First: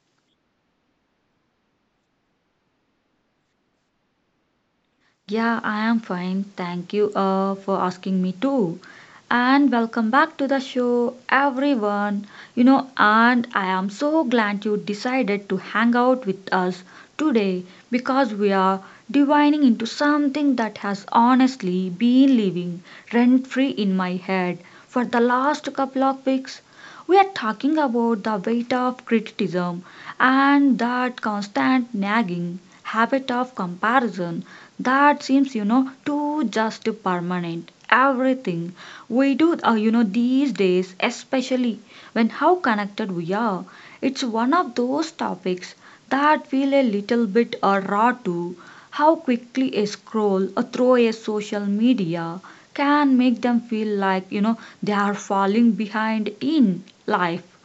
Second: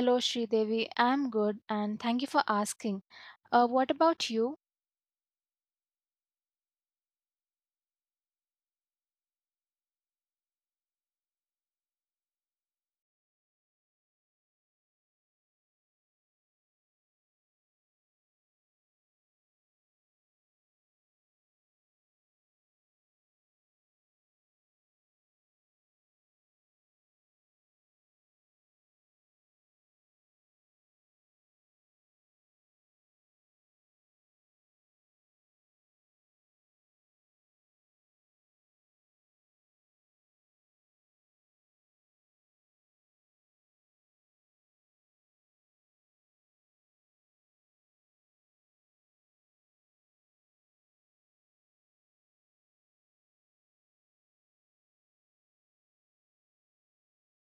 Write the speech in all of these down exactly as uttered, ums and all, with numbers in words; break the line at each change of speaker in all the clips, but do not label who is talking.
Hello, Sridevi. I'm good and thank you for asking. Uh, what about you?
Yeah, I am fine. Thank you uh, for asking me too. And welcome back to the show, everyone. You know, and I am so glad you decided to hang out with us today because we are divining into something that has honestly been living rent free in my head for the last couple of weeks. We are talking about the weight of criticism and that constant nagging habit of comparison that seems, you know, too just permanent everything we do, uh, you know, these days, especially when how connected we are. It's one of those topics that feel a little bit uh, raw to how quickly a scroll or through a social media can make them feel like, you know, they are falling behind in life.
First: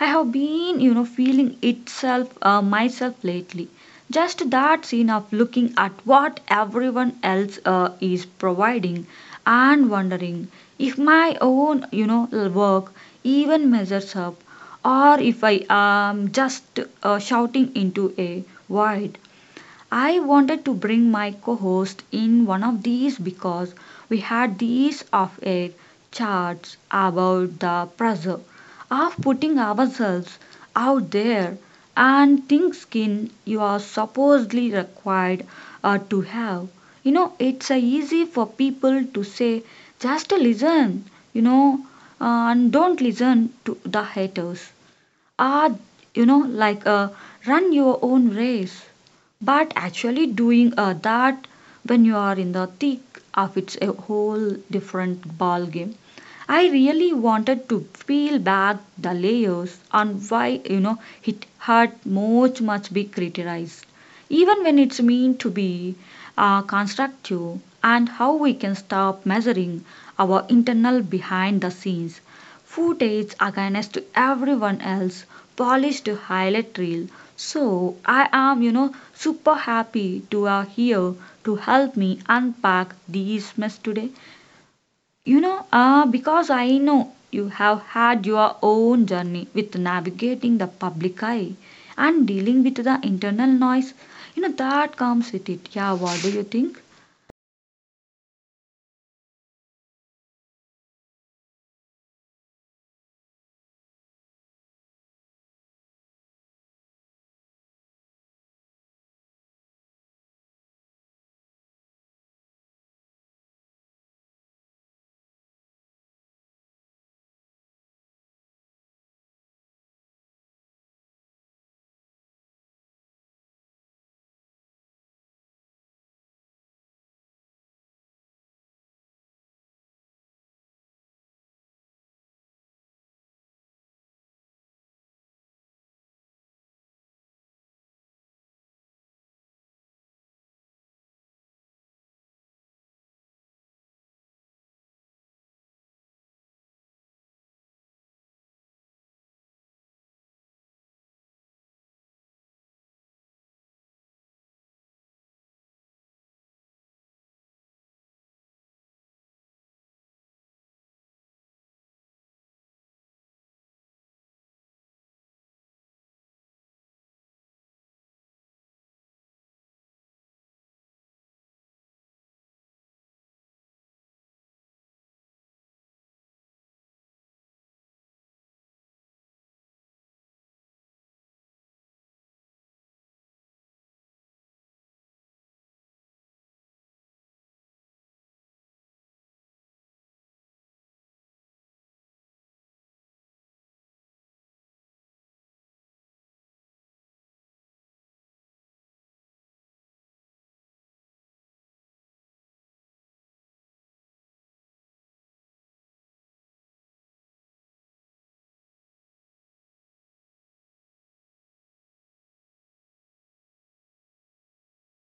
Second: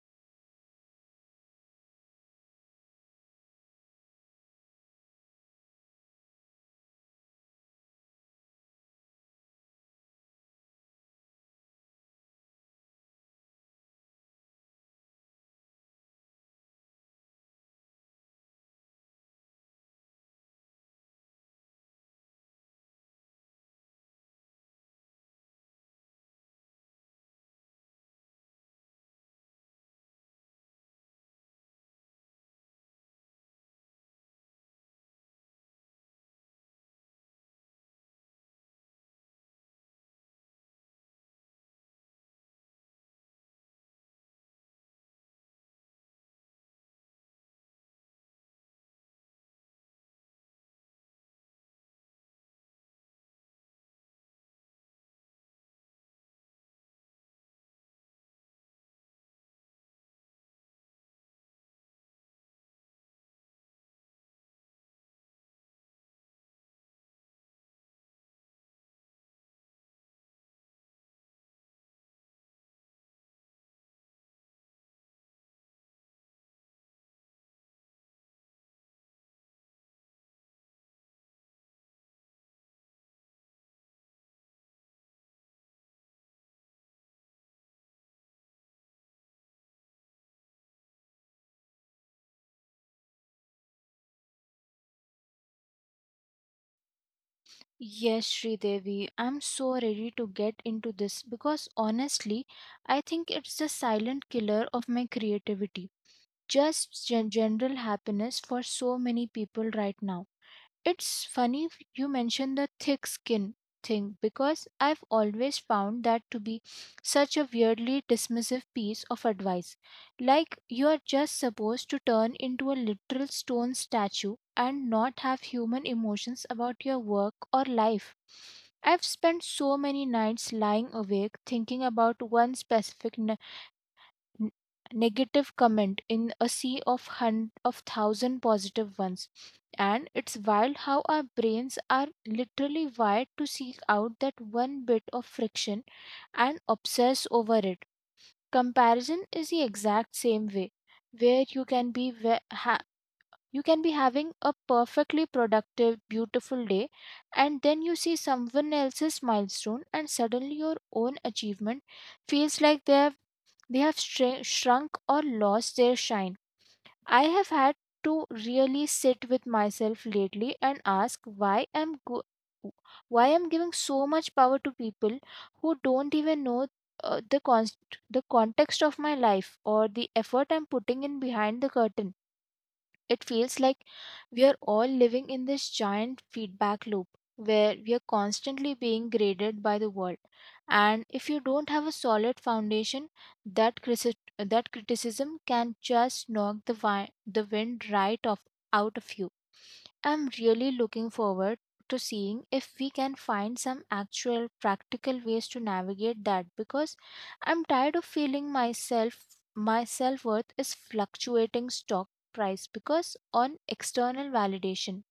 I have been, you know, feeling itself uh, myself lately. Just that scene of looking at what everyone else uh, is providing and wondering if my own, you know, work even measures up, or if I am just uh, shouting into a void. I wanted to bring my co host in one of these because we had these off air chats about the pressure of putting ourselves out there and thin skin you are supposedly required uh, to have. You know, it's uh, easy for people to say, just listen, you know, uh, and don't listen to the haters are, you know, like, uh, run your own race. But actually, doing uh, that when you are in the thick of it's a whole different ball game. I really wanted to peel back the layers on why, you know, it had much much be criticized, even when it's meant to be uh, constructive, and how we can stop measuring our internal behind the scenes footage against everyone else polished highlight reel. So I am, you know, super happy to are here to help me unpack these mess today, you know, uh, because I know you have had your own journey with navigating the public eye and dealing with the internal noise, you know, that comes with it. Yeah, what do you think?
Yes, Sridevi, I'm so ready to get into this because honestly, I think it's the silent killer of my creativity. Just gen- general happiness for so many people right now. It's funny if you mention the thick skin thing because I've always found that to be such a weirdly dismissive piece of advice. Like you're just supposed to turn into a literal stone statue and not have human emotions about your work or life. I've spent so many nights lying awake thinking about one specific n- negative comment in a sea of hun- of thousand positive ones, and it's wild how our brains are literally wired to seek out that one bit of friction and obsess over it. Comparison is the exact same way, where you can be ve- ha- you can be having a perfectly productive, beautiful day, and then you see someone else's milestone and suddenly your own achievement feels like they're they have shr- shrunk or lost their shine. I have had to really sit with myself lately and ask why I'm go- why I'm giving so much power to people who don't even know uh, the const- the context of my life or the effort I'm putting in behind the curtain. It feels like we are all living in this giant feedback loop where we are constantly being graded by the world. And if you don't have a solid foundation, that crisi- that criticism can just knock the wi- the wind right off out of you. I'm really looking forward to seeing if we can find some actual practical ways to navigate that, because I'm tired of feeling myself, my self-worth is fluctuating stock price because on external validation,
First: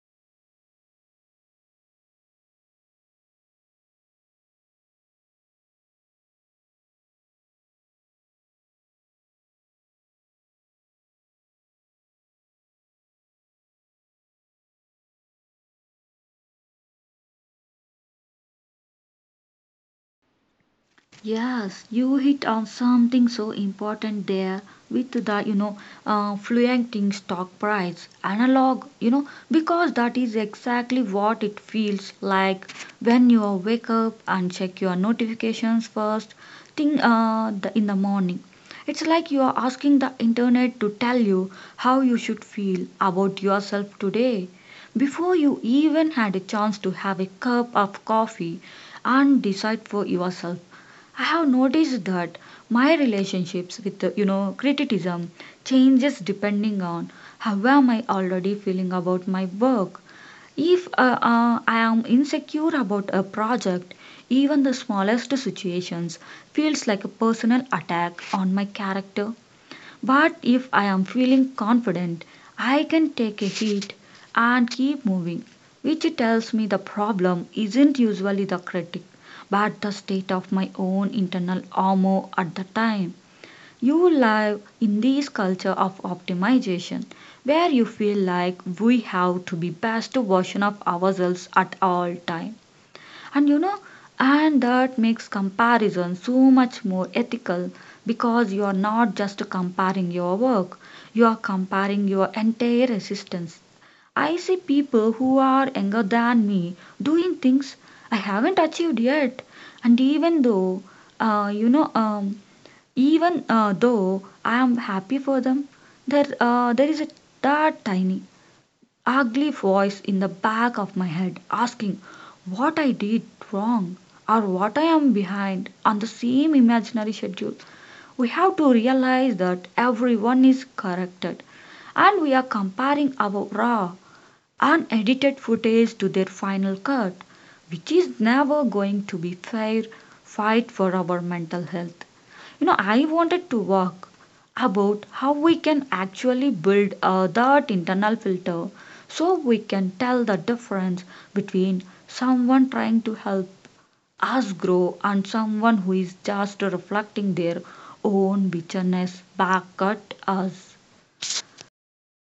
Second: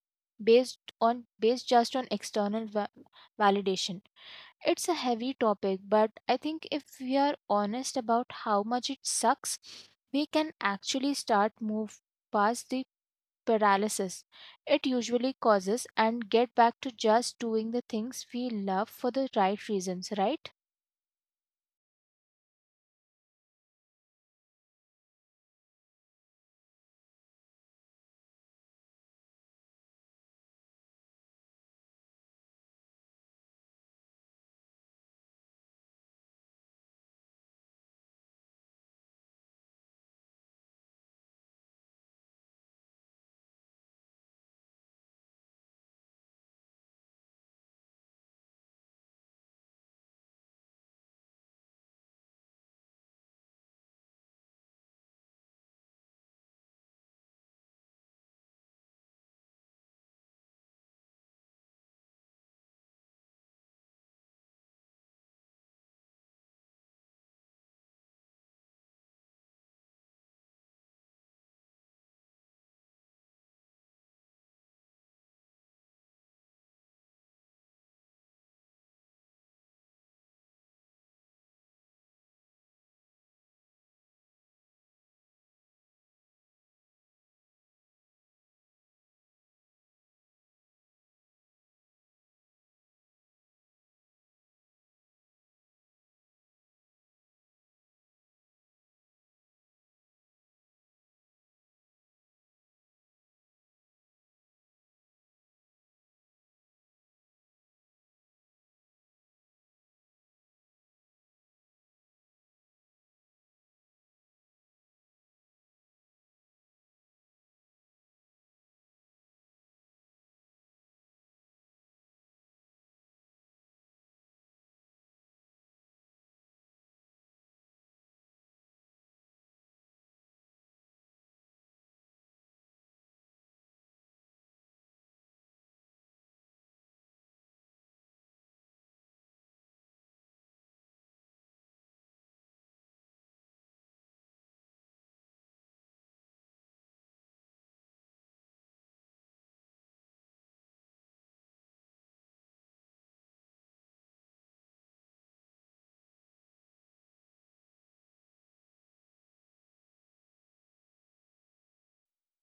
based on based just on external va- validation. It's a heavy topic, but I think if we are honest about how much it sucks, we can actually start move past the paralysis it usually causes and get back to just doing the things we love for the right reasons, right?
Yes, you hit on something so important there with the, you know, uh, fluctuating stock price analog, you know, because that is exactly what it feels like when you wake up and check your notifications first thing uh, the, in the morning. It's like you are asking the internet to tell you how you should feel about yourself today before you even had a chance to have a cup of coffee and decide for yourself. I have noticed that my relationships with, uh, you know, criticism changes depending on how am I already feeling about my work. If uh, uh, I am insecure about a project, even the smallest situations feels like a personal attack on my character, but if I am feeling confident, I can take a hit and keep moving, which tells me the problem isn't usually the critic, but the state of my own internal armor at the time. You live in this culture of optimization where you feel like we have to be best version of ourselves at all time, and, you know, and that makes comparison so much more ethical because you are not just comparing your work, you are comparing your entire existence. I see people who are younger than me doing things I haven't achieved yet, and even though, uh, you know, um, even uh, though I am happy for them, there uh, there is a that tiny ugly voice in the back of my head asking what I did wrong or what I am behind on the same imaginary schedule. We have to realize that everyone is corrected and we are comparing our raw, unedited footage to their final cut, which is never going to be fair fight for our mental health. You know, I wanted to walk about how we can actually build uh, that internal filter so we can tell the difference between someone trying to help us grow and someone who is just reflecting their own bitterness back at us.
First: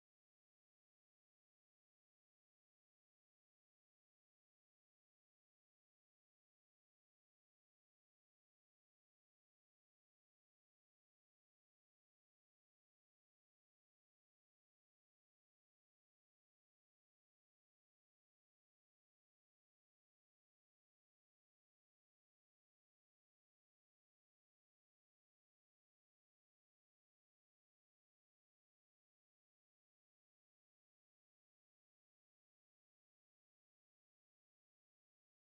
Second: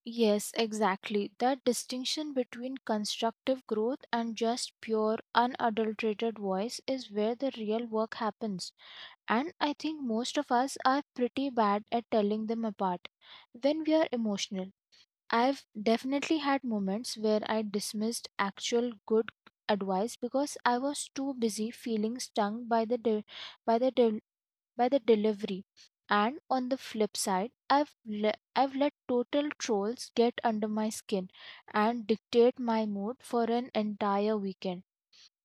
Yes, exactly. That distinction between constructive growth and just pure, unadulterated voice is where the real work happens. And I think most of us are pretty bad at telling them apart when we are emotional. I've definitely had moments where I dismissed actual good advice because I was too busy feeling stung by the de- by the del by the delivery. And on the flip side, I've le- I've let total trolls get under my skin and dictate my mood for an entire weekend.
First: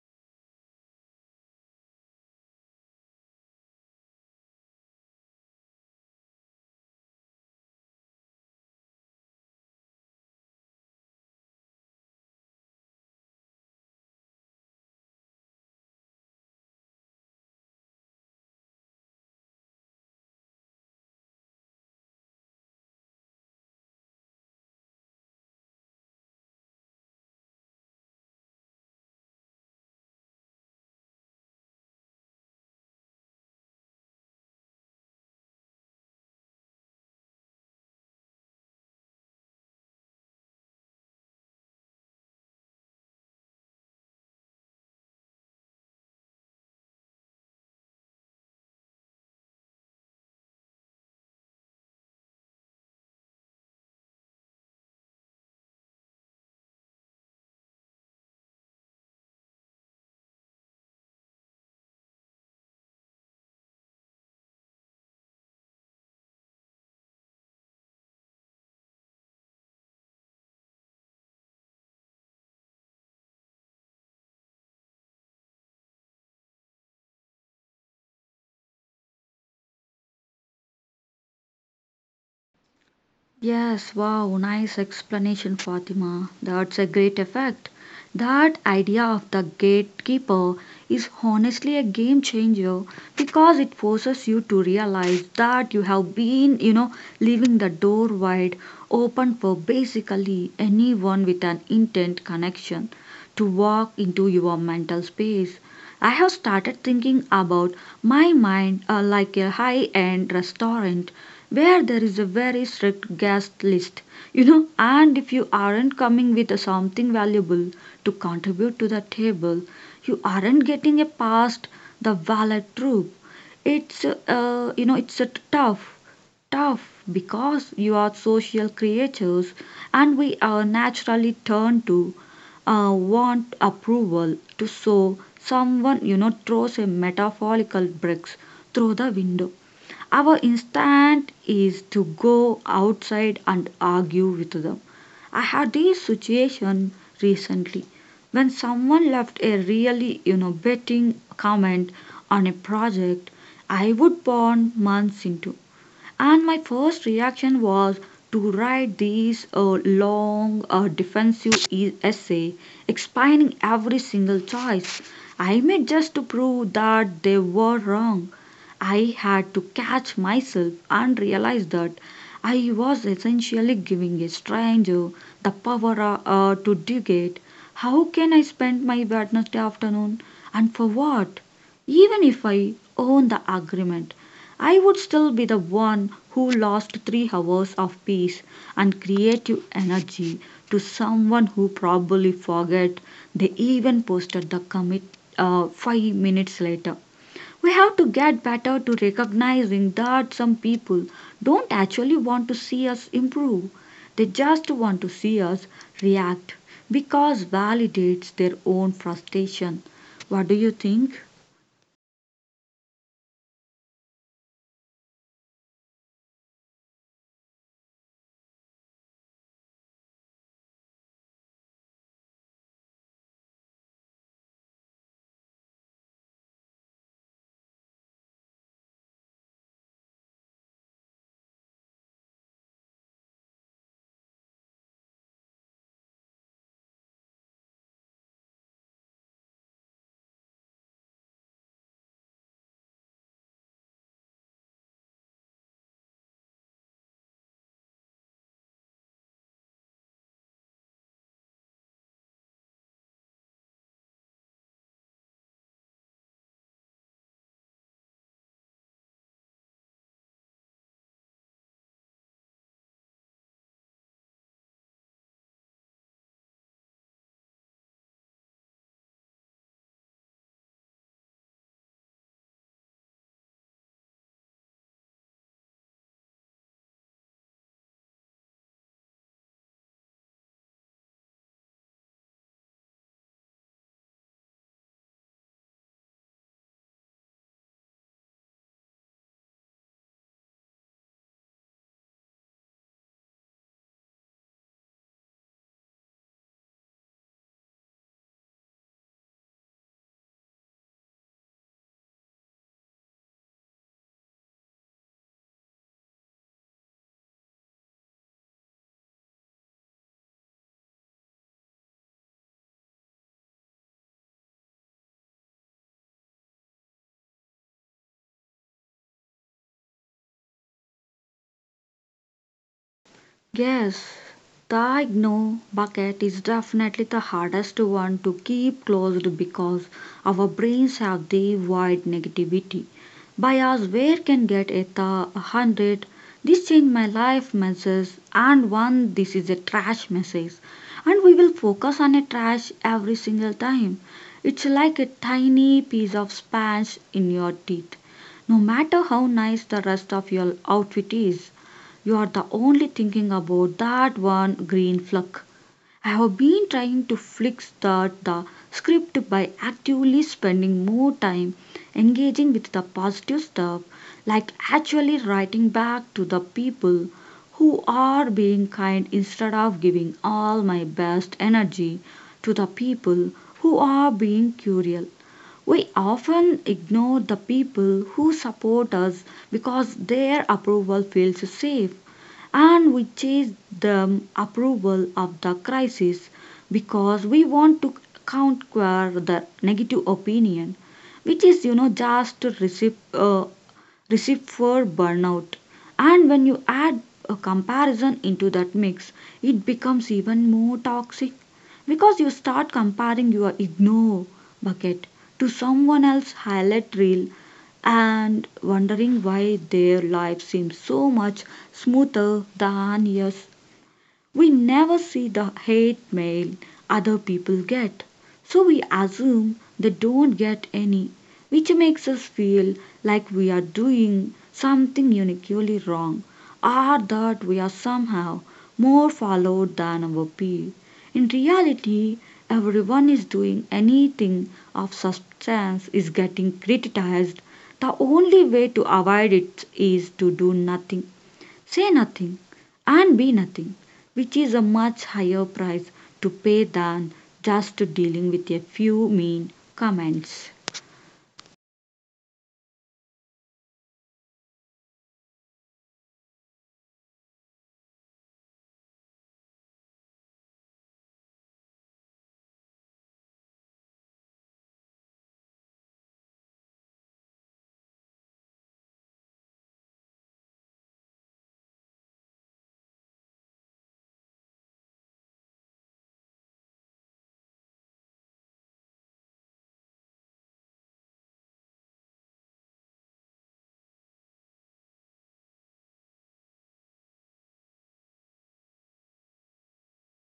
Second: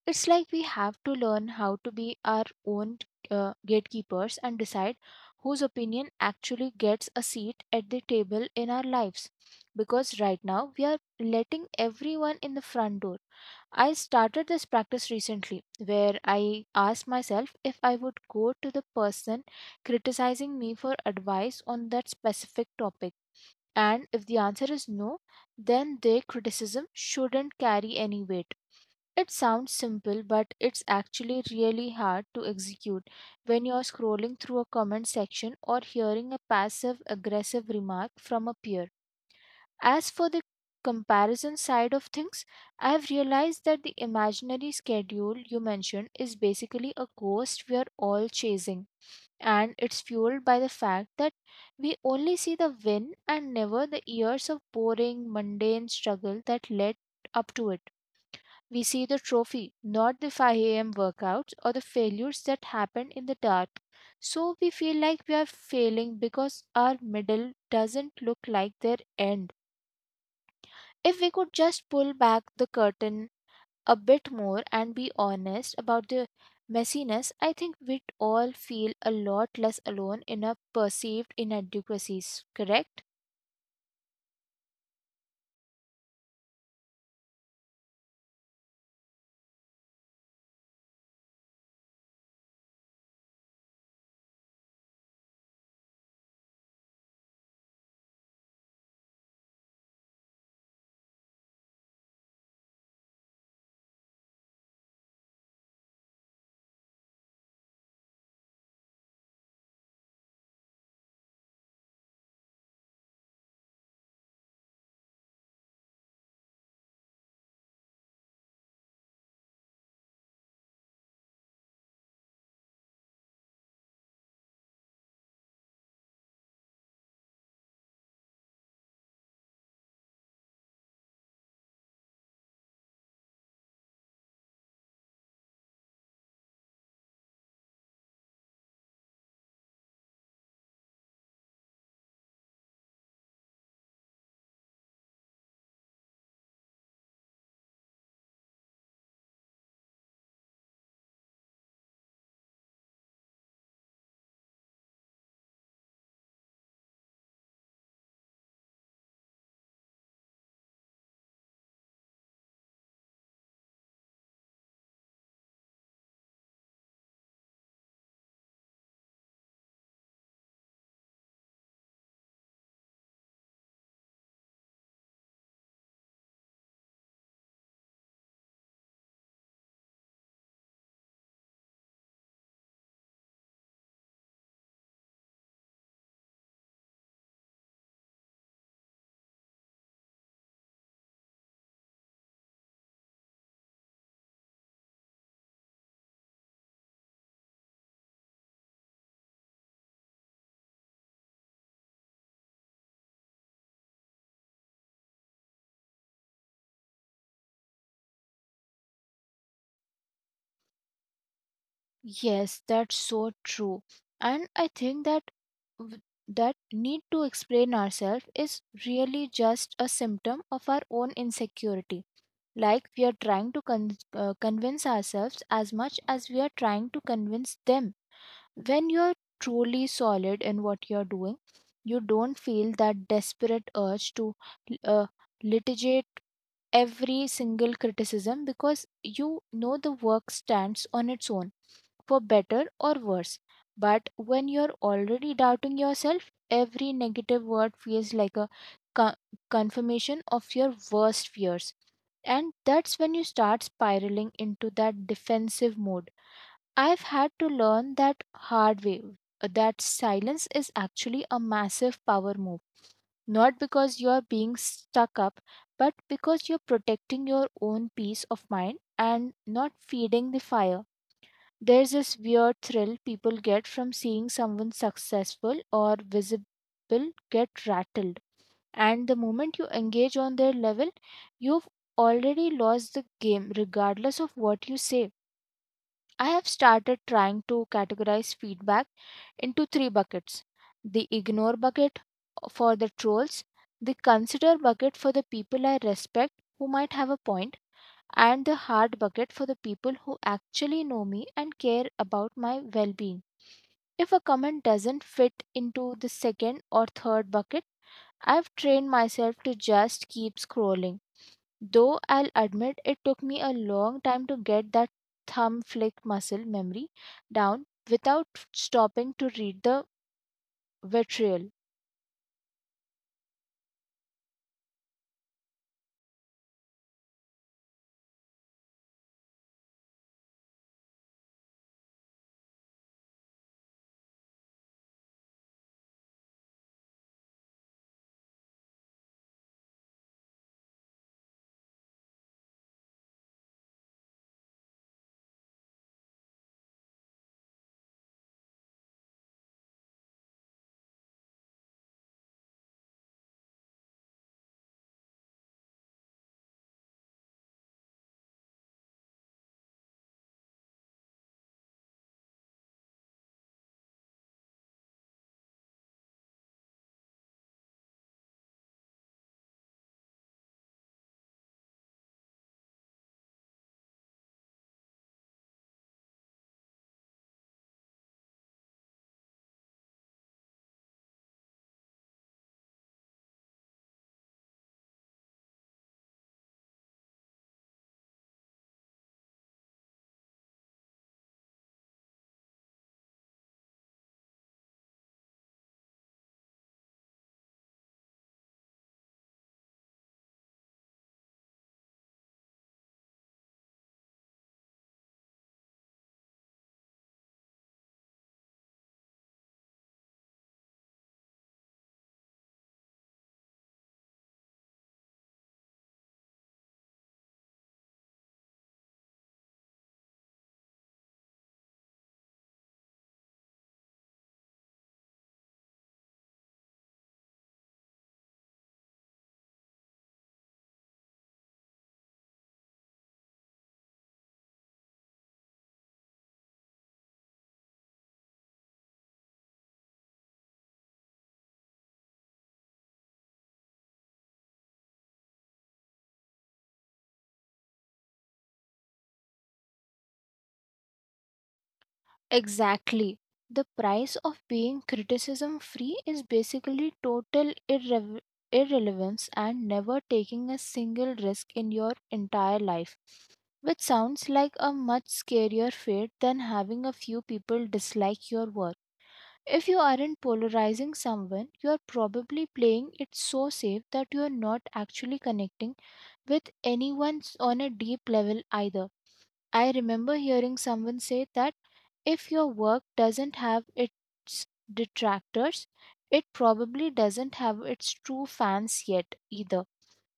It's like we have to learn how to be our own uh, gatekeepers and decide whose opinion actually gets a seat at the table in our lives. Because right now we are letting everyone in the front door. I started this practice recently where I asked myself if I would go to the person criticizing me for advice on that specific topic. And if the answer is no, then their criticism shouldn't carry any weight. It sounds simple, but it's actually really hard to execute when you're scrolling through a comment section or hearing a passive aggressive remark from a peer. As for the comparison side of things, I've realized that the imaginary schedule you mentioned is basically a ghost we're all chasing, and it's fueled by the fact that we only see the win and never the years of boring, mundane struggle that led up to it. We see the trophy, not the five a m workouts or the failures that happen in the dark. So we feel like we are failing because our middle doesn't look like their end. If we could just pull back the curtain a bit more and be honest about the messiness, I think we'd all feel a lot less alone in our perceived inadequacies, correct?
Yes, wow, nice explanation, Fatima. That's a great effect. That idea of the gatekeeper is honestly a game changer because it forces you to realize that you have been, you know, leaving the door wide open for basically anyone with an intent connection to walk into your mental space. I have started thinking about my mind uh, like a high end restaurant where there is a very strict guest list, you know, and if you aren't coming with something valuable to contribute to the table, you aren't getting a past the valet troop. It's, uh, you know, it's a tough, tough because you are social creatures and we are naturally turned to uh, want approval to so someone, you know, throws a metaphorical bricks through the window, our instinct is to go outside and argue with them. I had this situation recently when someone left a really innovating comment on a project I would burn months into. And my first reaction was to write this uh, long uh, defensive e- essay explaining every single choice I made just to prove that they were wrong. I had to catch myself and realize that I was essentially giving a stranger the power uh, uh, to dictate how can I spend my Wednesday afternoon and for what, even if I own the agreement. I would still be the one who lost three hours of peace and creative energy to someone who probably forget they even posted the commit uh, five minutes later. We have to get better to recognizing that some people don't actually want to see us improve. They just want to see us react because validates their own frustration. What do you think?
Yes, that's so true. And I think that w- that need to explain ourselves is really just a symptom of our own insecurity. Like we are trying to con- uh, convince ourselves as much as we are trying to convince them. When you're truly solid in what you're doing, you don't feel that desperate urge to uh, litigate every single criticism, because you know the work stands on its own for better or worse. But when you're already doubting yourself, every negative word feels like a co- confirmation of your worst fears. And that's when you start spiraling into that defensive mode. I've had to learn that hard way uh, that silence is actually a massive power move. Not because you're being stuck up, but because you're protecting your own peace of mind and not feeding the fire. There's this weird thrill people get from seeing someone successful or visible get rattled. And the moment you engage on their level, you've already lost the game, regardless of what you say. I have started trying to categorize feedback into three buckets: the ignore bucket for the trolls, the consider bucket for the people I respect who might have a point, and the hard bucket for the people who actually know me and care about my well being. If a comment doesn't fit into the second or third bucket, I've trained myself to just keep scrolling. Though I'll admit it took me a long time to get that thumb flick muscle memory down without stopping to read the vitriol.
Yes, the ignore bucket is definitely the hardest one to keep closed because our brains have the wide negativity bias where can get at the one hundred this changed my life message and one this is a trash message, and we will focus on a trash every single time. It's like a tiny piece of sponge in your teeth. No matter how nice the rest of your outfit is, you're the only thinking about that one green flag. I have been trying to fix that the script by actively spending more time engaging with the positive stuff, like actually writing back to the people who are being kind instead of giving all my best energy to the people who are being cruel. We often ignore the people who support us because their approval feels safe, and we chase the approval of the crisis because we want to counter the negative opinion, which is, you know, just to receive uh, receive for burnout. And when you add a comparison into that mix, it becomes even more toxic because you start comparing your ignore bucket to someone else's highlight reel and wondering why their life seems so much smoother than yours. We never see the hate mail other people get, so we assume they don't get any, which makes us feel like we are doing something uniquely wrong or that we are somehow more followed than our peer. In reality, everyone is doing anything of substance is getting criticized. The only way to avoid it is to do nothing, say nothing, and be nothing, which is a much higher price to pay than just dealing with a few mean comments.
Exactly. The price of being criticism free is basically total irrev irrelevance and never taking a single risk in your entire life, which sounds like a much scarier fate than having a few people dislike your work. If you aren't polarizing someone, you're probably playing it so safe that you're not actually connecting with anyone s- on a deep level either. I remember hearing someone say that if your work doesn't have its detractors, it probably doesn't have its true fans yet either,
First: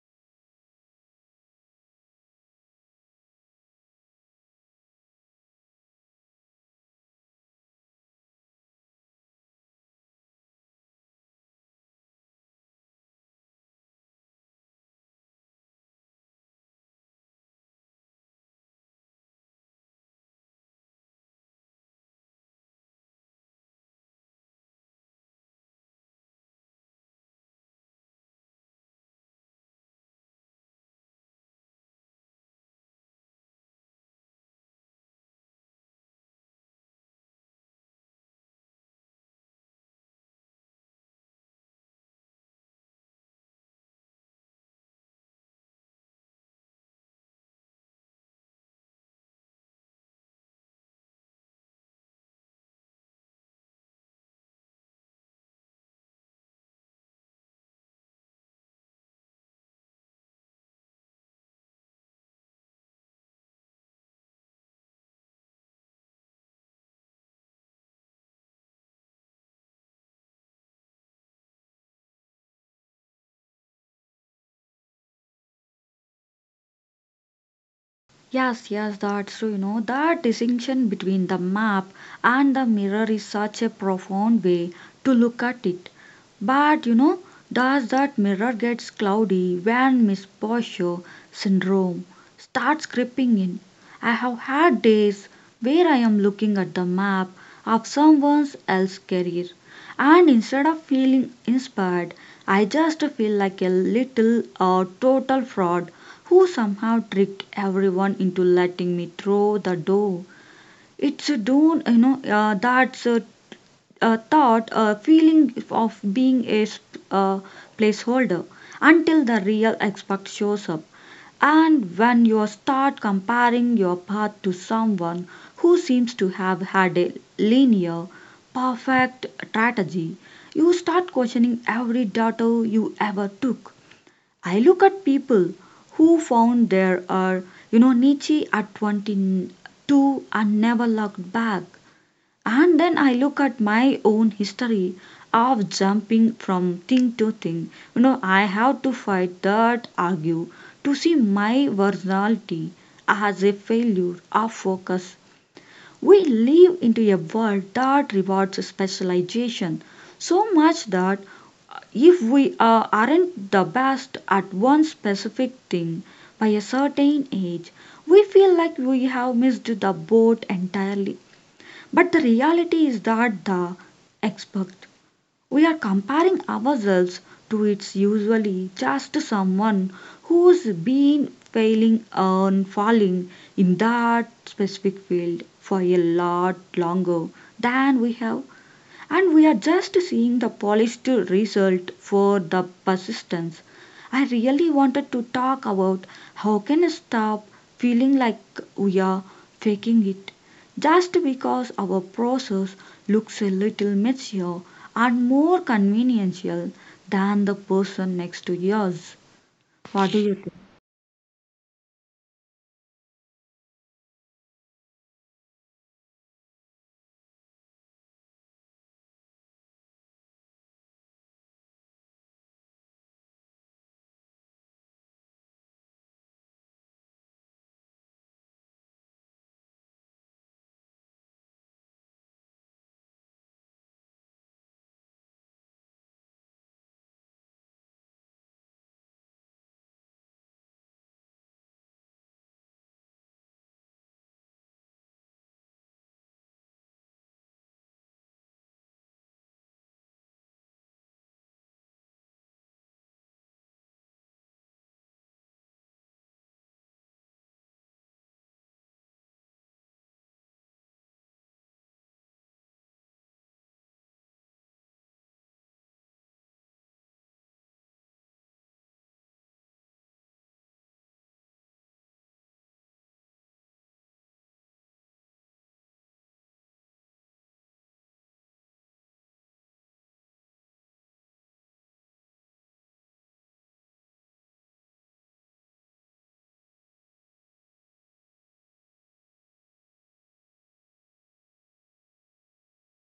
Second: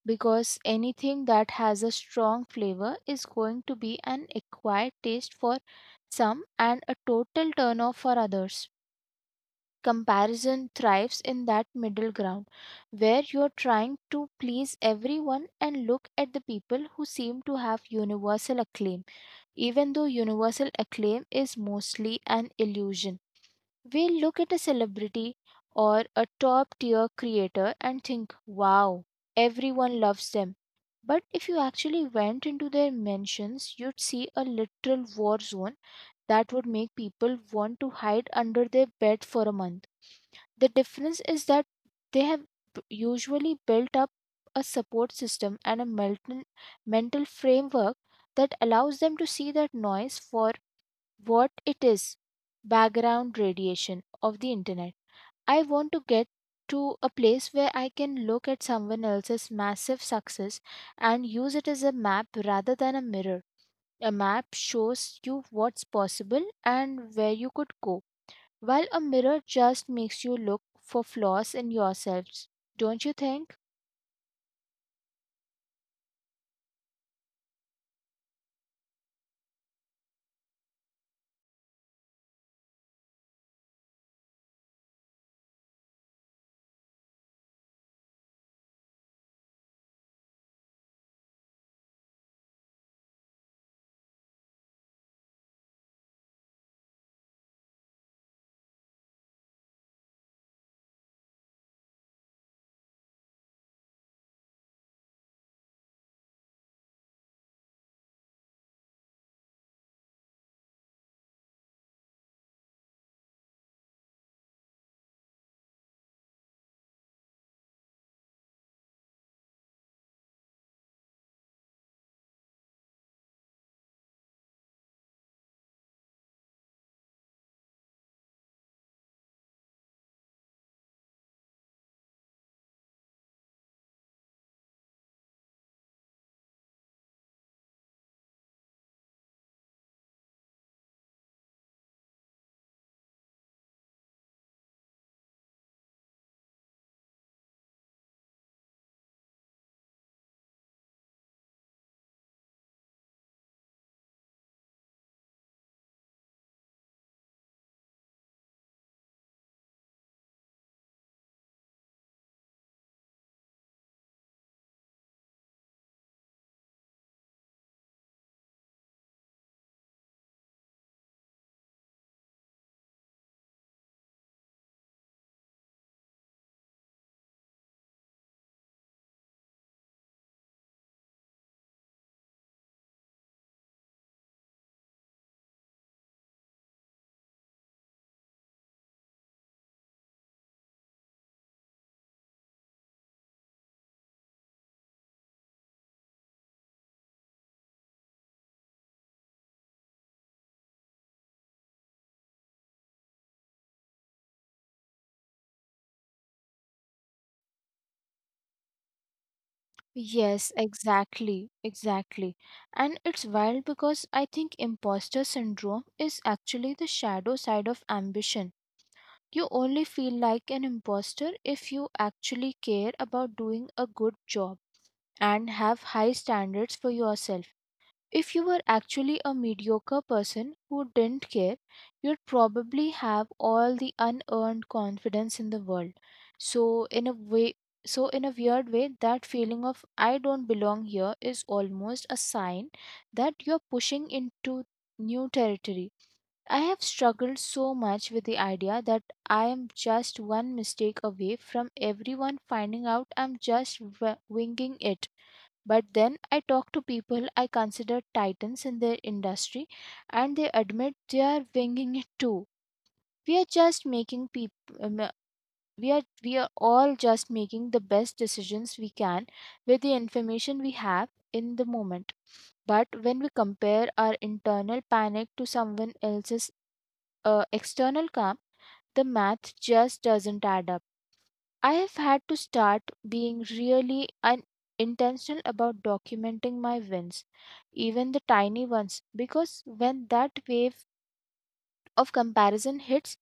because anything that has a strong flavor is going to be an acquired taste for some and a total turnoff for others. Comparison thrives in that middle ground where you're trying to please everyone, and look at the people who seem to have universal acclaim, even though universal acclaim is mostly an illusion. We look at a celebrity or a top tier creator and think, wow, everyone loves them. But if you actually went into their mansions, you'd see a literal war zone that would make people want to hide under their bed for a month. The difference is that they have b- usually built up a support system and a mental, mental framework that allows them to see that noise for what it is: background radiation of the internet. I want to get to a place where I can look at someone else's massive success and use it as a map rather than a mirror. A map shows you what's possible and where you could go, while a mirror just makes you look for flaws in yourselves. Don't you think?
Yes, yes, that's true. You know, that distinction between the map and the mirror is such a profound way to look at it. But you know, does that mirror gets cloudy when misposture syndrome starts creeping in? I have had days where I am looking at the map of someone else's career, and instead of feeling inspired, I just feel like a little uh, total fraud who somehow tricked everyone into letting me through the door. It's a don't, you know, uh, that's a, a thought, a feeling of being a sp- uh, placeholder until the real expert shows up. And when you start comparing your path to someone who seems to have had a linear, perfect strategy, you start questioning every detour you ever took. I look at people who found there are, you know, Nietzsche at twenty-two and never looked back. And then I look at my own history of jumping from thing to thing. You know, I have to fight that argue to see my originality as a failure of focus. We live into a world that rewards specialization so much that if we uh, aren't the best at one specific thing by a certain age, we feel like we have missed the boat entirely. But the reality is that the expert we are comparing ourselves to, it's usually just someone who's been failing and falling in that specific field for a lot longer than we have, and we are just seeing the polished result for the persistence. I really wanted to talk about how can I stop feeling like we are faking it just because our process looks a little mature and more conventional than the person next to yours. What do you think?
Yes, exactly, exactly. And it's wild because I think imposter syndrome is actually the shadow side of ambition. You only feel like an imposter if you actually care about doing a good job and have high standards for yourself. If you were actually a mediocre person who didn't care, you'd probably have all the unearned confidence in the world. So in a way so in a weird way, that feeling of I don't belong here is almost a sign that you're pushing into new territory. I have struggled so much with the idea that I am just one mistake away from everyone finding out I'm just w- winging it, but then I talk to people I consider titans in their industry, and they admit they are winging it too. We are just making people. we are we are all just making the best decisions we can with the information we have in the moment. But when we compare our internal panic to someone else's uh, external calm, the math just doesn't add up. I have had to start being really un- intentional about documenting my wins, even the tiny ones, because when that wave of comparison hits,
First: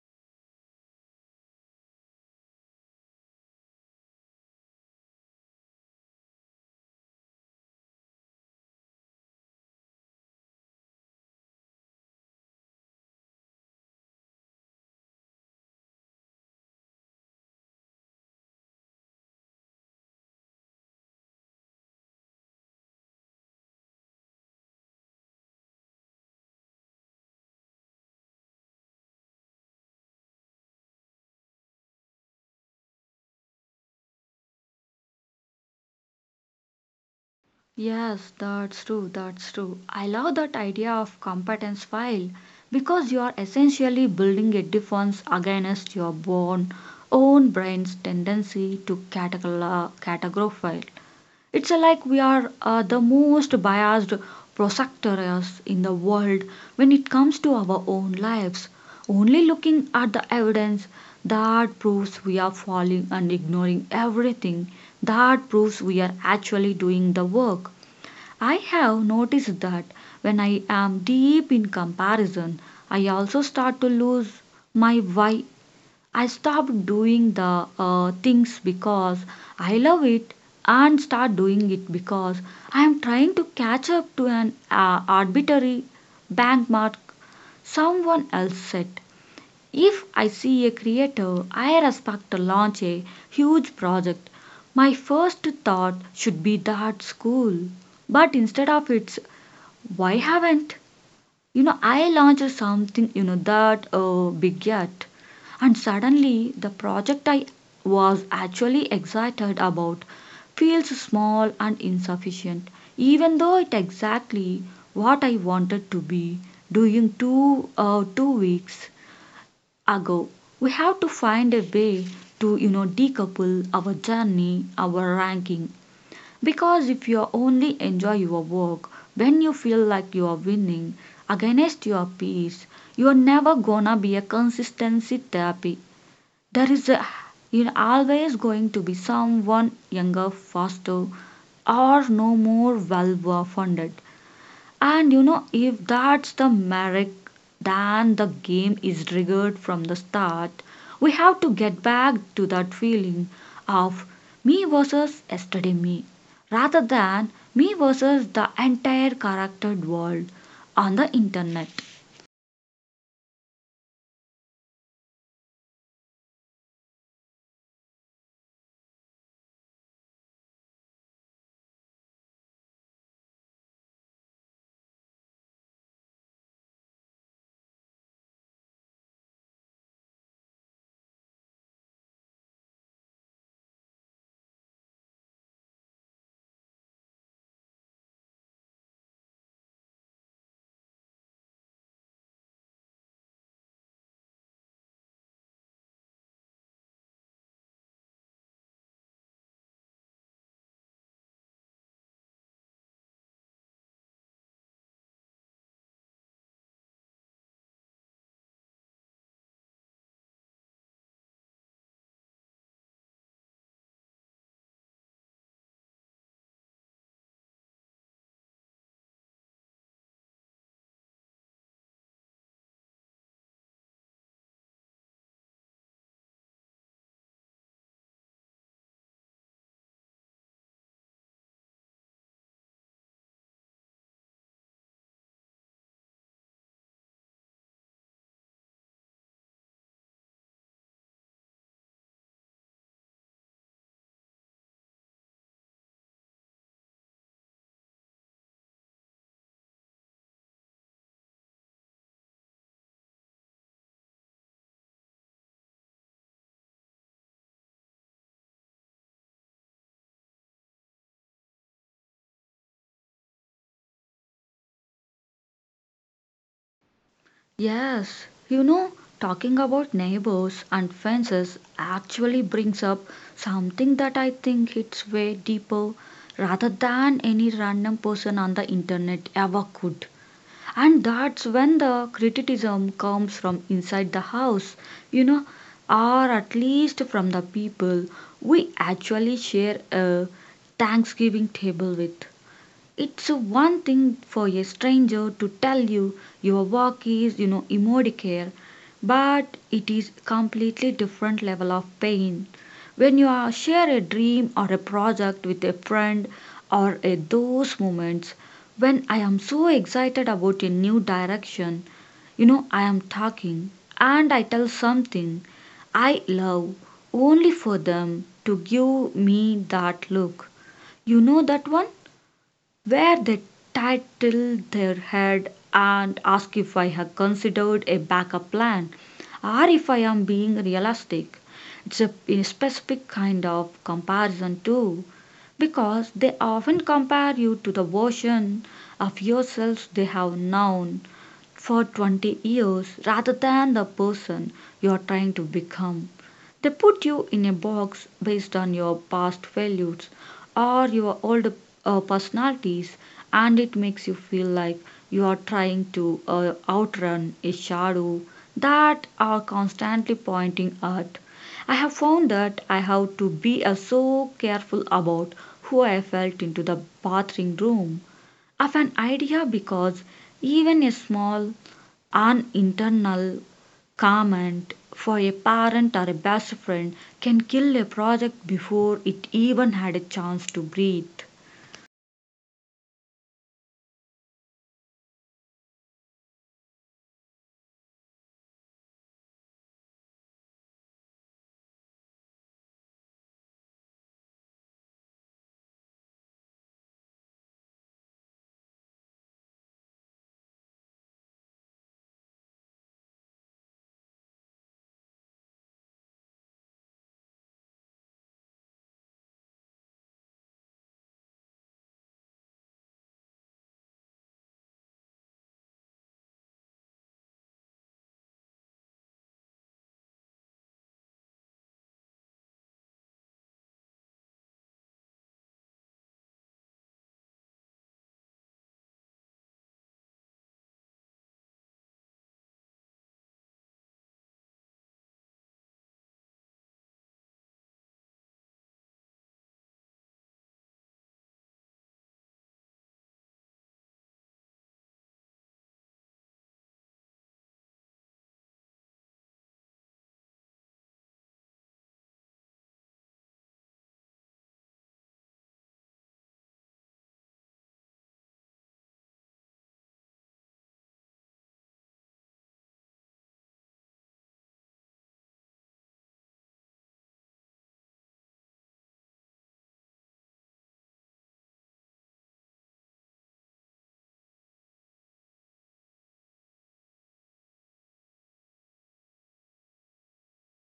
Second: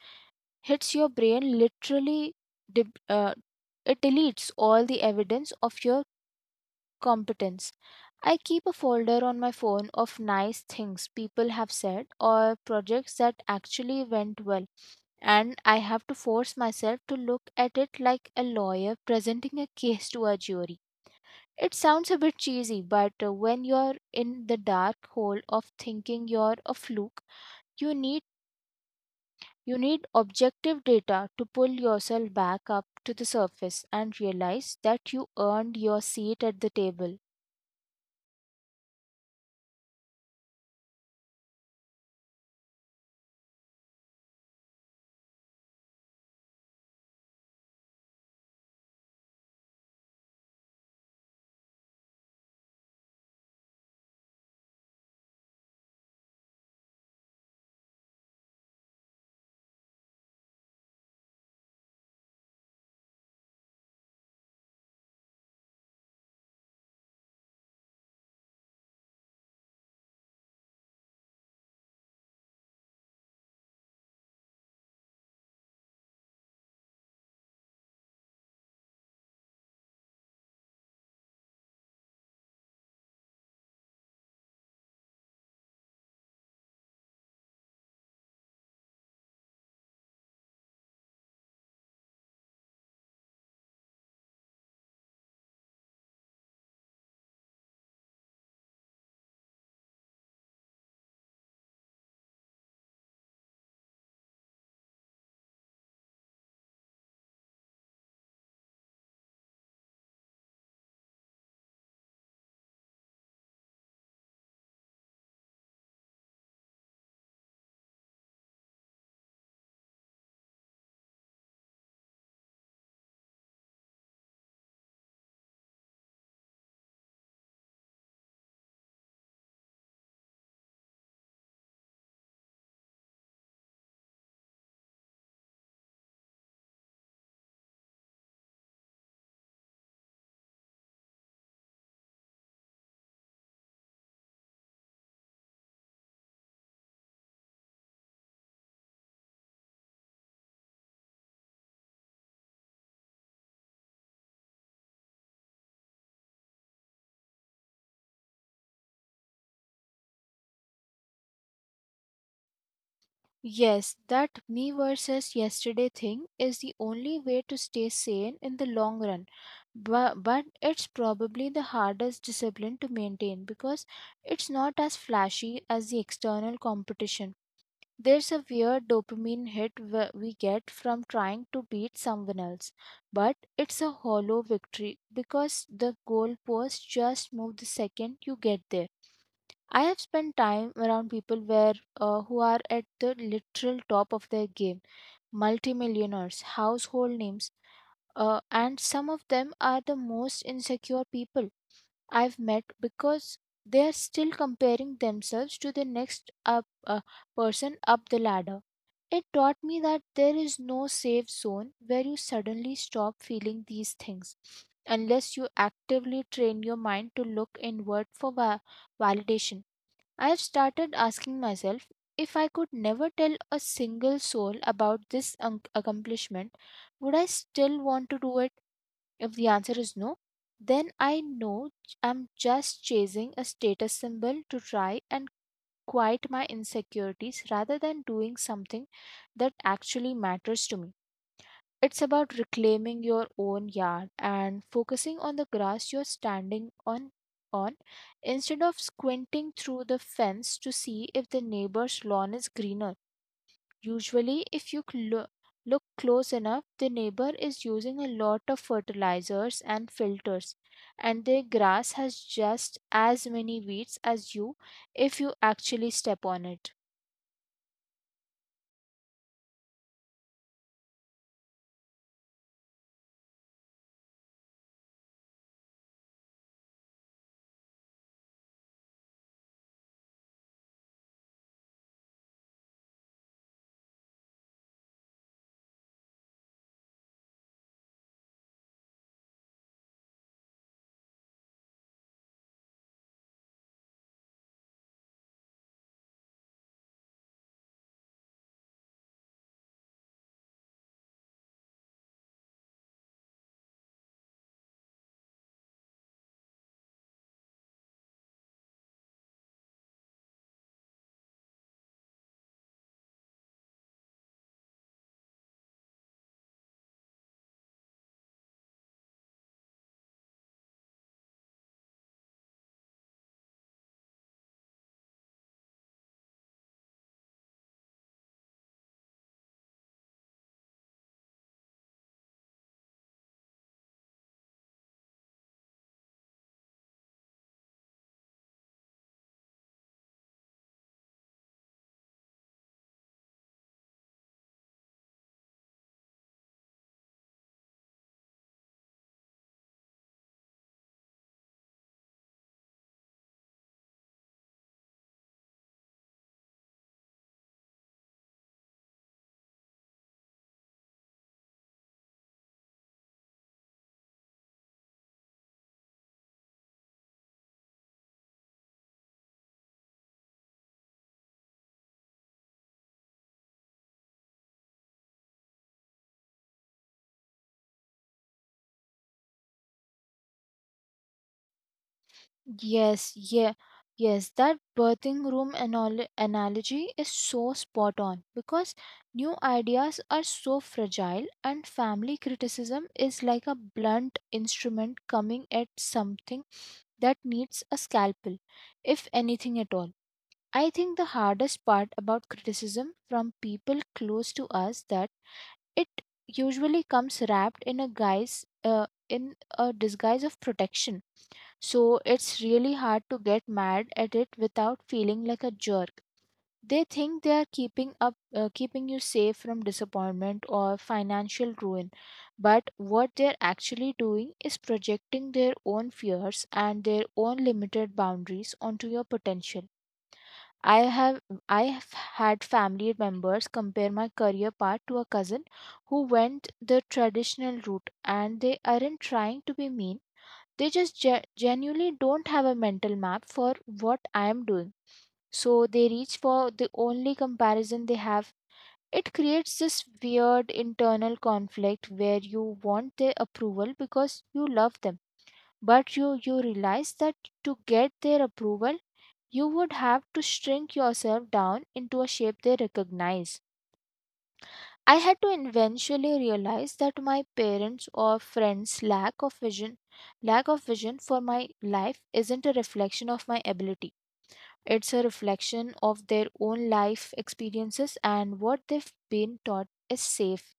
hits your brain literally, deb- uh, it deletes all the evidence of your competence. I keep a folder on my phone of nice things people have said or projects that actually went well, and I have to force myself to look at it like a lawyer presenting a case to a jury. It sounds a bit cheesy, but uh, when you're in the dark hole of thinking you're a fluke, you need you need objective data to pull yourself back up to the surface and realize that you earned your seat at the table.
Yes, that's true, that's true. I love that idea of competence file because you are essentially building a defense against your born, own brain's tendency to categorize, categorize. It's like we are uh, the most biased prosecutors in the world when it comes to our own lives, only looking at the evidence that proves we are falling and ignoring everything that proves we are actually doing the work. I have noticed that when I am deep in comparison, I also start to lose my why. I stop doing the uh, things because I love it and start doing it because I am trying to catch up to an uh, arbitrary benchmark someone else set. If I see a creator I respect to launch a huge project, my first thought should be that's cool. But instead of it's why haven't? You know, I launched something, you know, that uh, big yet. And suddenly, the project I was actually excited about feels small and insufficient, even though it exactly what I wanted to be doing two, uh, two weeks ago. We have to find a way to, you know, decouple our journey, our ranking, because if you only enjoy your work when you feel like you are winning against your peers, you are never gonna be a consistency therapy. There is a, you're always going to be someone younger, faster, or no more well funded, and you know, if that's the merit, then the game is rigged from the start. We have to get back to that feeling of me versus yesterday me, rather than me versus the entire charactered world on the internet.
Yes, that me versus yesterday thing is the only way to stay sane in the long run. But, but it's probably the hardest discipline to maintain because it's not as flashy as the external competition. There's a weird dopamine hit wh- we get from trying to beat someone else, but it's a hollow victory because the goalposts just move the second you get there. I have spent time around people where uh, who are at the literal top of their game, multimillionaires, household names, uh, and some of them are the most insecure people I've met because they are still comparing themselves to the next up uh, person up the ladder. It taught me that there is no safe zone where you suddenly stop feeling these things unless you actively train your mind to look inward for va- validation. I have started asking myself if I could never tell a single soul about this un- accomplishment, would I still want to do it? If the answer is no, then I know j- I'm just chasing a status symbol to try and quiet my insecurities rather than doing something that actually matters to me. It's about reclaiming your own yard and focusing on the grass you're standing on on instead of squinting through the fence to see if the neighbor's lawn is greener. Usually, if you cl- look close enough, the neighbor is using a lot of fertilizers and filters, and their grass has just as many weeds as you if you actually step on it.
Yes, you know, talking about neighbors and fences actually brings up something that I think hits way deeper rather than any random person on the internet ever could. And that's when the criticism comes from inside the house, you know, or at least from the people we actually share a thanksgiving table with. It's one thing for a stranger to tell you your work is, you know, Immodicare, but it is completely different level of pain. When you are share a dream or a project with a friend or a those moments when I am so excited about a new direction, you know, I am talking and I tell something I love only for them to give me that look. You know that one? Where they titled their head and asked if I had considered a backup plan or if I am being realistic. It's a, a specific kind of comparison too, because they often compare you to the version of yourselves they have known for twenty years rather than the person you are trying to become. They put you in a box based on your past failures or your old uh, personalities, and it makes you feel like you are trying to uh, outrun a shadow that are constantly pointing at. I have found that I have to be uh, so careful about who I felt into the bathroom room of an idea because even a small an internal comment for a parent or a best friend can kill a project before it even had a chance to breathe.
Yes, yeah, yes, that birthing room anal- analogy is so spot on because new ideas are so fragile, and family criticism is like a blunt instrument coming at something that needs a scalpel, if anything at all. I think the hardest part about criticism from people close to us, that it usually comes wrapped in a guise uh, in a disguise of protection, so it's really hard to get mad at it without feeling like a jerk. They think they are keeping up uh, keeping you safe from disappointment or financial ruin, but what they're actually doing is projecting their own fears and their own limited boundaries onto your potential. I have I have had family members compare my career path to a cousin who went the traditional route, and they aren't trying to be mean. They just ge- genuinely don't have a mental map for what I am doing. So they reach for the only comparison they have. It creates this weird internal conflict where you want their approval because you love them, but you, you realize that to get their approval, you would have to shrink yourself down into a shape they recognize. I had to eventually realize that my parents' or friends' lack of vision, lack of vision for my life isn't a reflection of my ability. It's a reflection of their own life experiences and what they've been taught is safe.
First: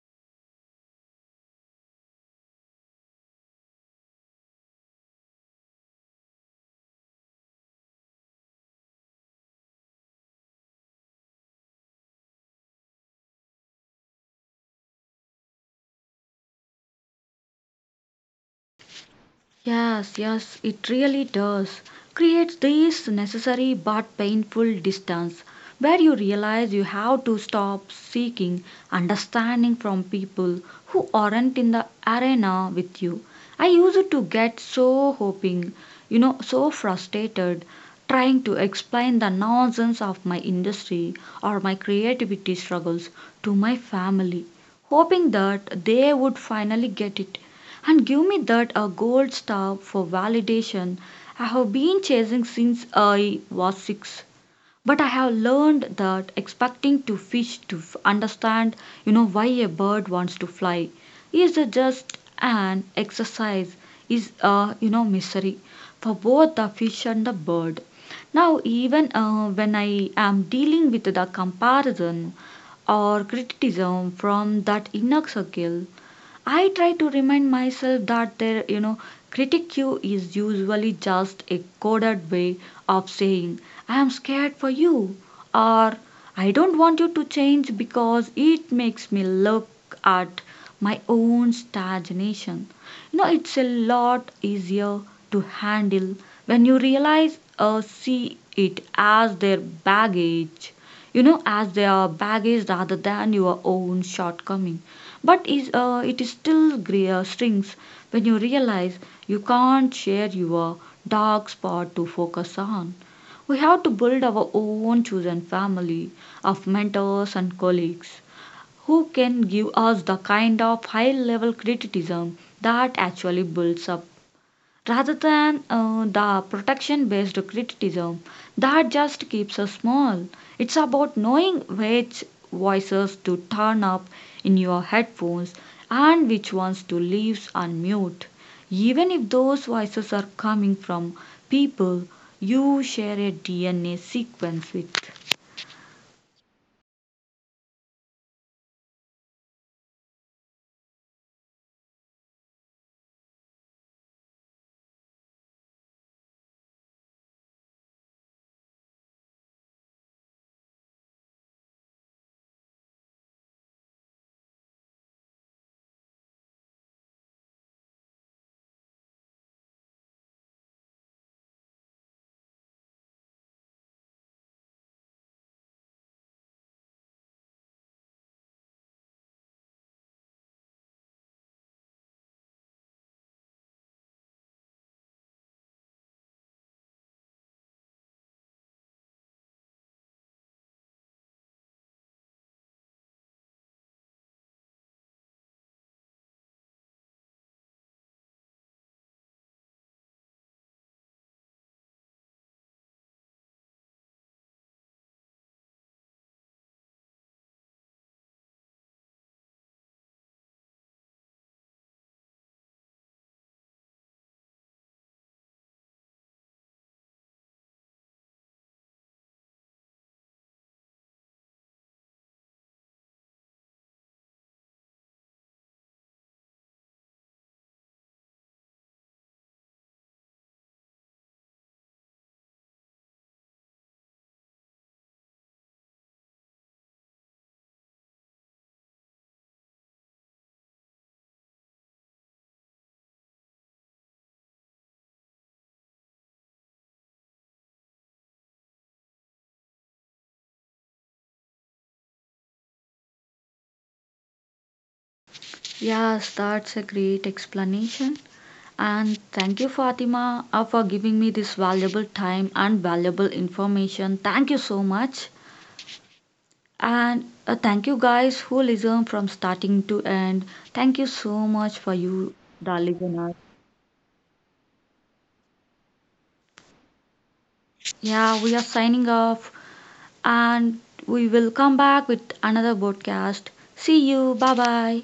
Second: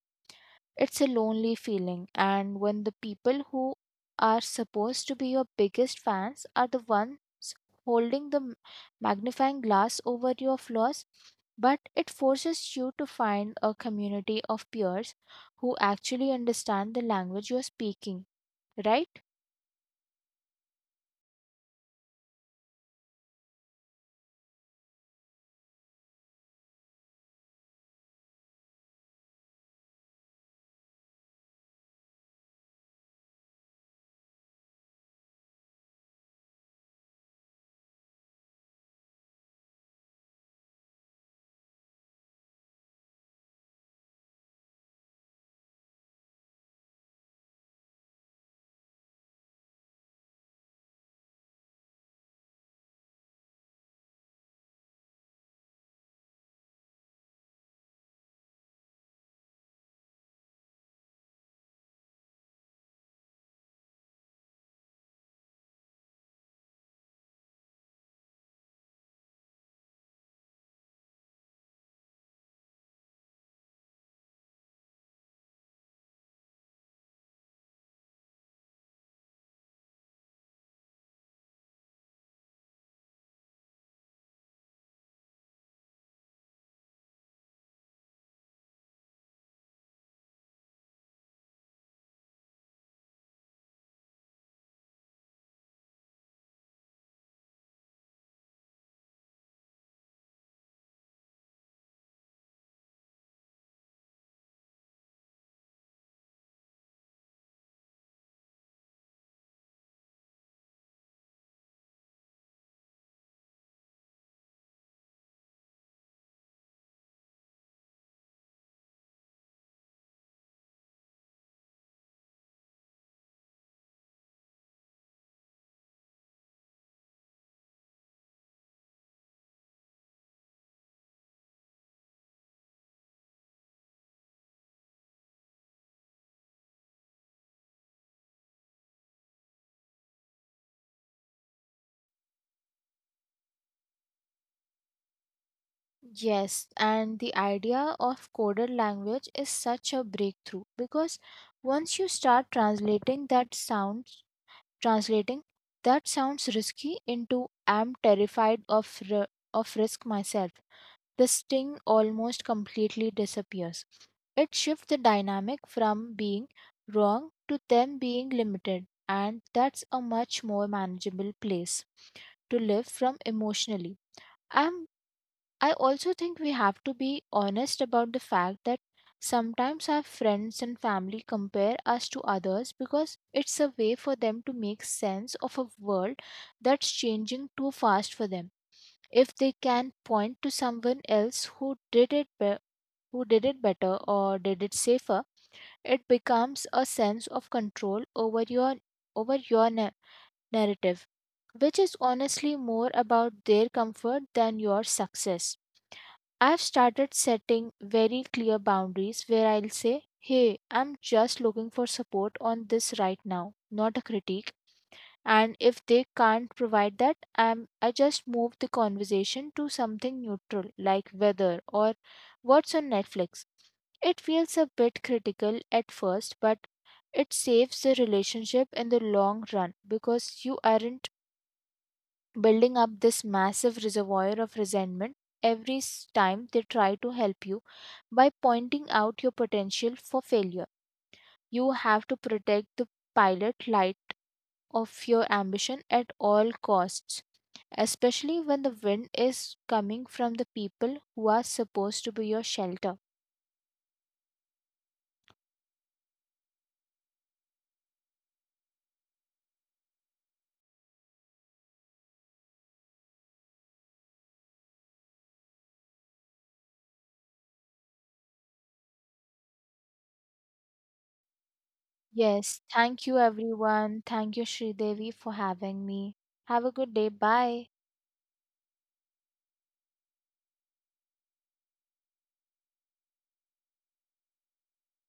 It's a lonely feeling, and when the people who are supposed to be your biggest fans are the ones holding the m- magnifying glass over your flaws, but it forces you to find a community of peers who actually understand the language you're speaking, right?
Yes, yes, it really does. Creates this necessary but painful distance where you realize you have to stop seeking understanding from people who aren't in the arena with you. I used to get so hoping, you know, so frustrated trying to explain the nonsense of my industry or my creativity struggles to my family, hoping that they would finally get it. And give me that a gold star for validation I have been chasing since I was six. But I have learned that expecting to fish to f- understand, you know, why a bird wants to fly is a just an exercise, is a, you know, misery for both the fish and the bird. Now, even uh, when I am dealing with the comparison or criticism from that inner circle, I try to remind myself that their, you know, critique is usually just a coded way of saying, I am scared for you, or I don't want you to change because it makes me look at my own stagnation. You know, it's a lot easier to handle when you realize or see it as their baggage, you know, as their baggage rather than your own shortcoming. But is uh, it is still gre- uh, strings when you realize you can't share your dark spot to focus on. We have to build our own chosen family of mentors and colleagues who can give us the kind of high level criticism that actually builds up rather than uh, the protection based criticism that just keeps us small. It's about knowing which voices to turn up in your headphones and which ones to leave unmute. Even if those voices are coming from people you share a D N A sequence with.
Yes, and the idea of coded language is such a breakthrough because once you start translating that sound translating that sounds risky into am terrified of, ri- of risk myself. The sting almost completely disappears. It shifts the dynamic from being wrong to them being limited, and that's a much more manageable place to live from emotionally. I'm I also think we have to be honest about the fact that sometimes our friends and family compare us to others because it's a way for them to make sense of a world that's changing too fast for them. If they can point to someone else who did it be- who did it better or did it safer, it becomes a sense of control over your over your na- narrative, which is honestly more about their comfort than your success. I've started setting very clear boundaries where I'll say, hey, I'm just looking for support on this right now, not a critique. And if they can't provide that, I'm, I just move the conversation to something neutral like weather or what's on Netflix. It feels a bit critical at first, but it saves the relationship in the long run because you aren't building up this massive reservoir of resentment every s- time they try to help you by pointing out your potential for failure. You have to protect the pilot light of your ambition at all costs, especially when the wind is coming from the people who are supposed to be your shelter.
Yes, that's a great explanation. And thank you, Fatima, uh, for giving me this valuable time and valuable information. Thank you so much. And uh, thank you guys who listen from starting to end. Thank you so much for you,
Yes,
the
thank you
listeners.
everyone. Thank you, Sridevi, for having me. Have a good day. Bye.
Yeah, we are signing off and we will come back with another broadcast. See you. Bye bye.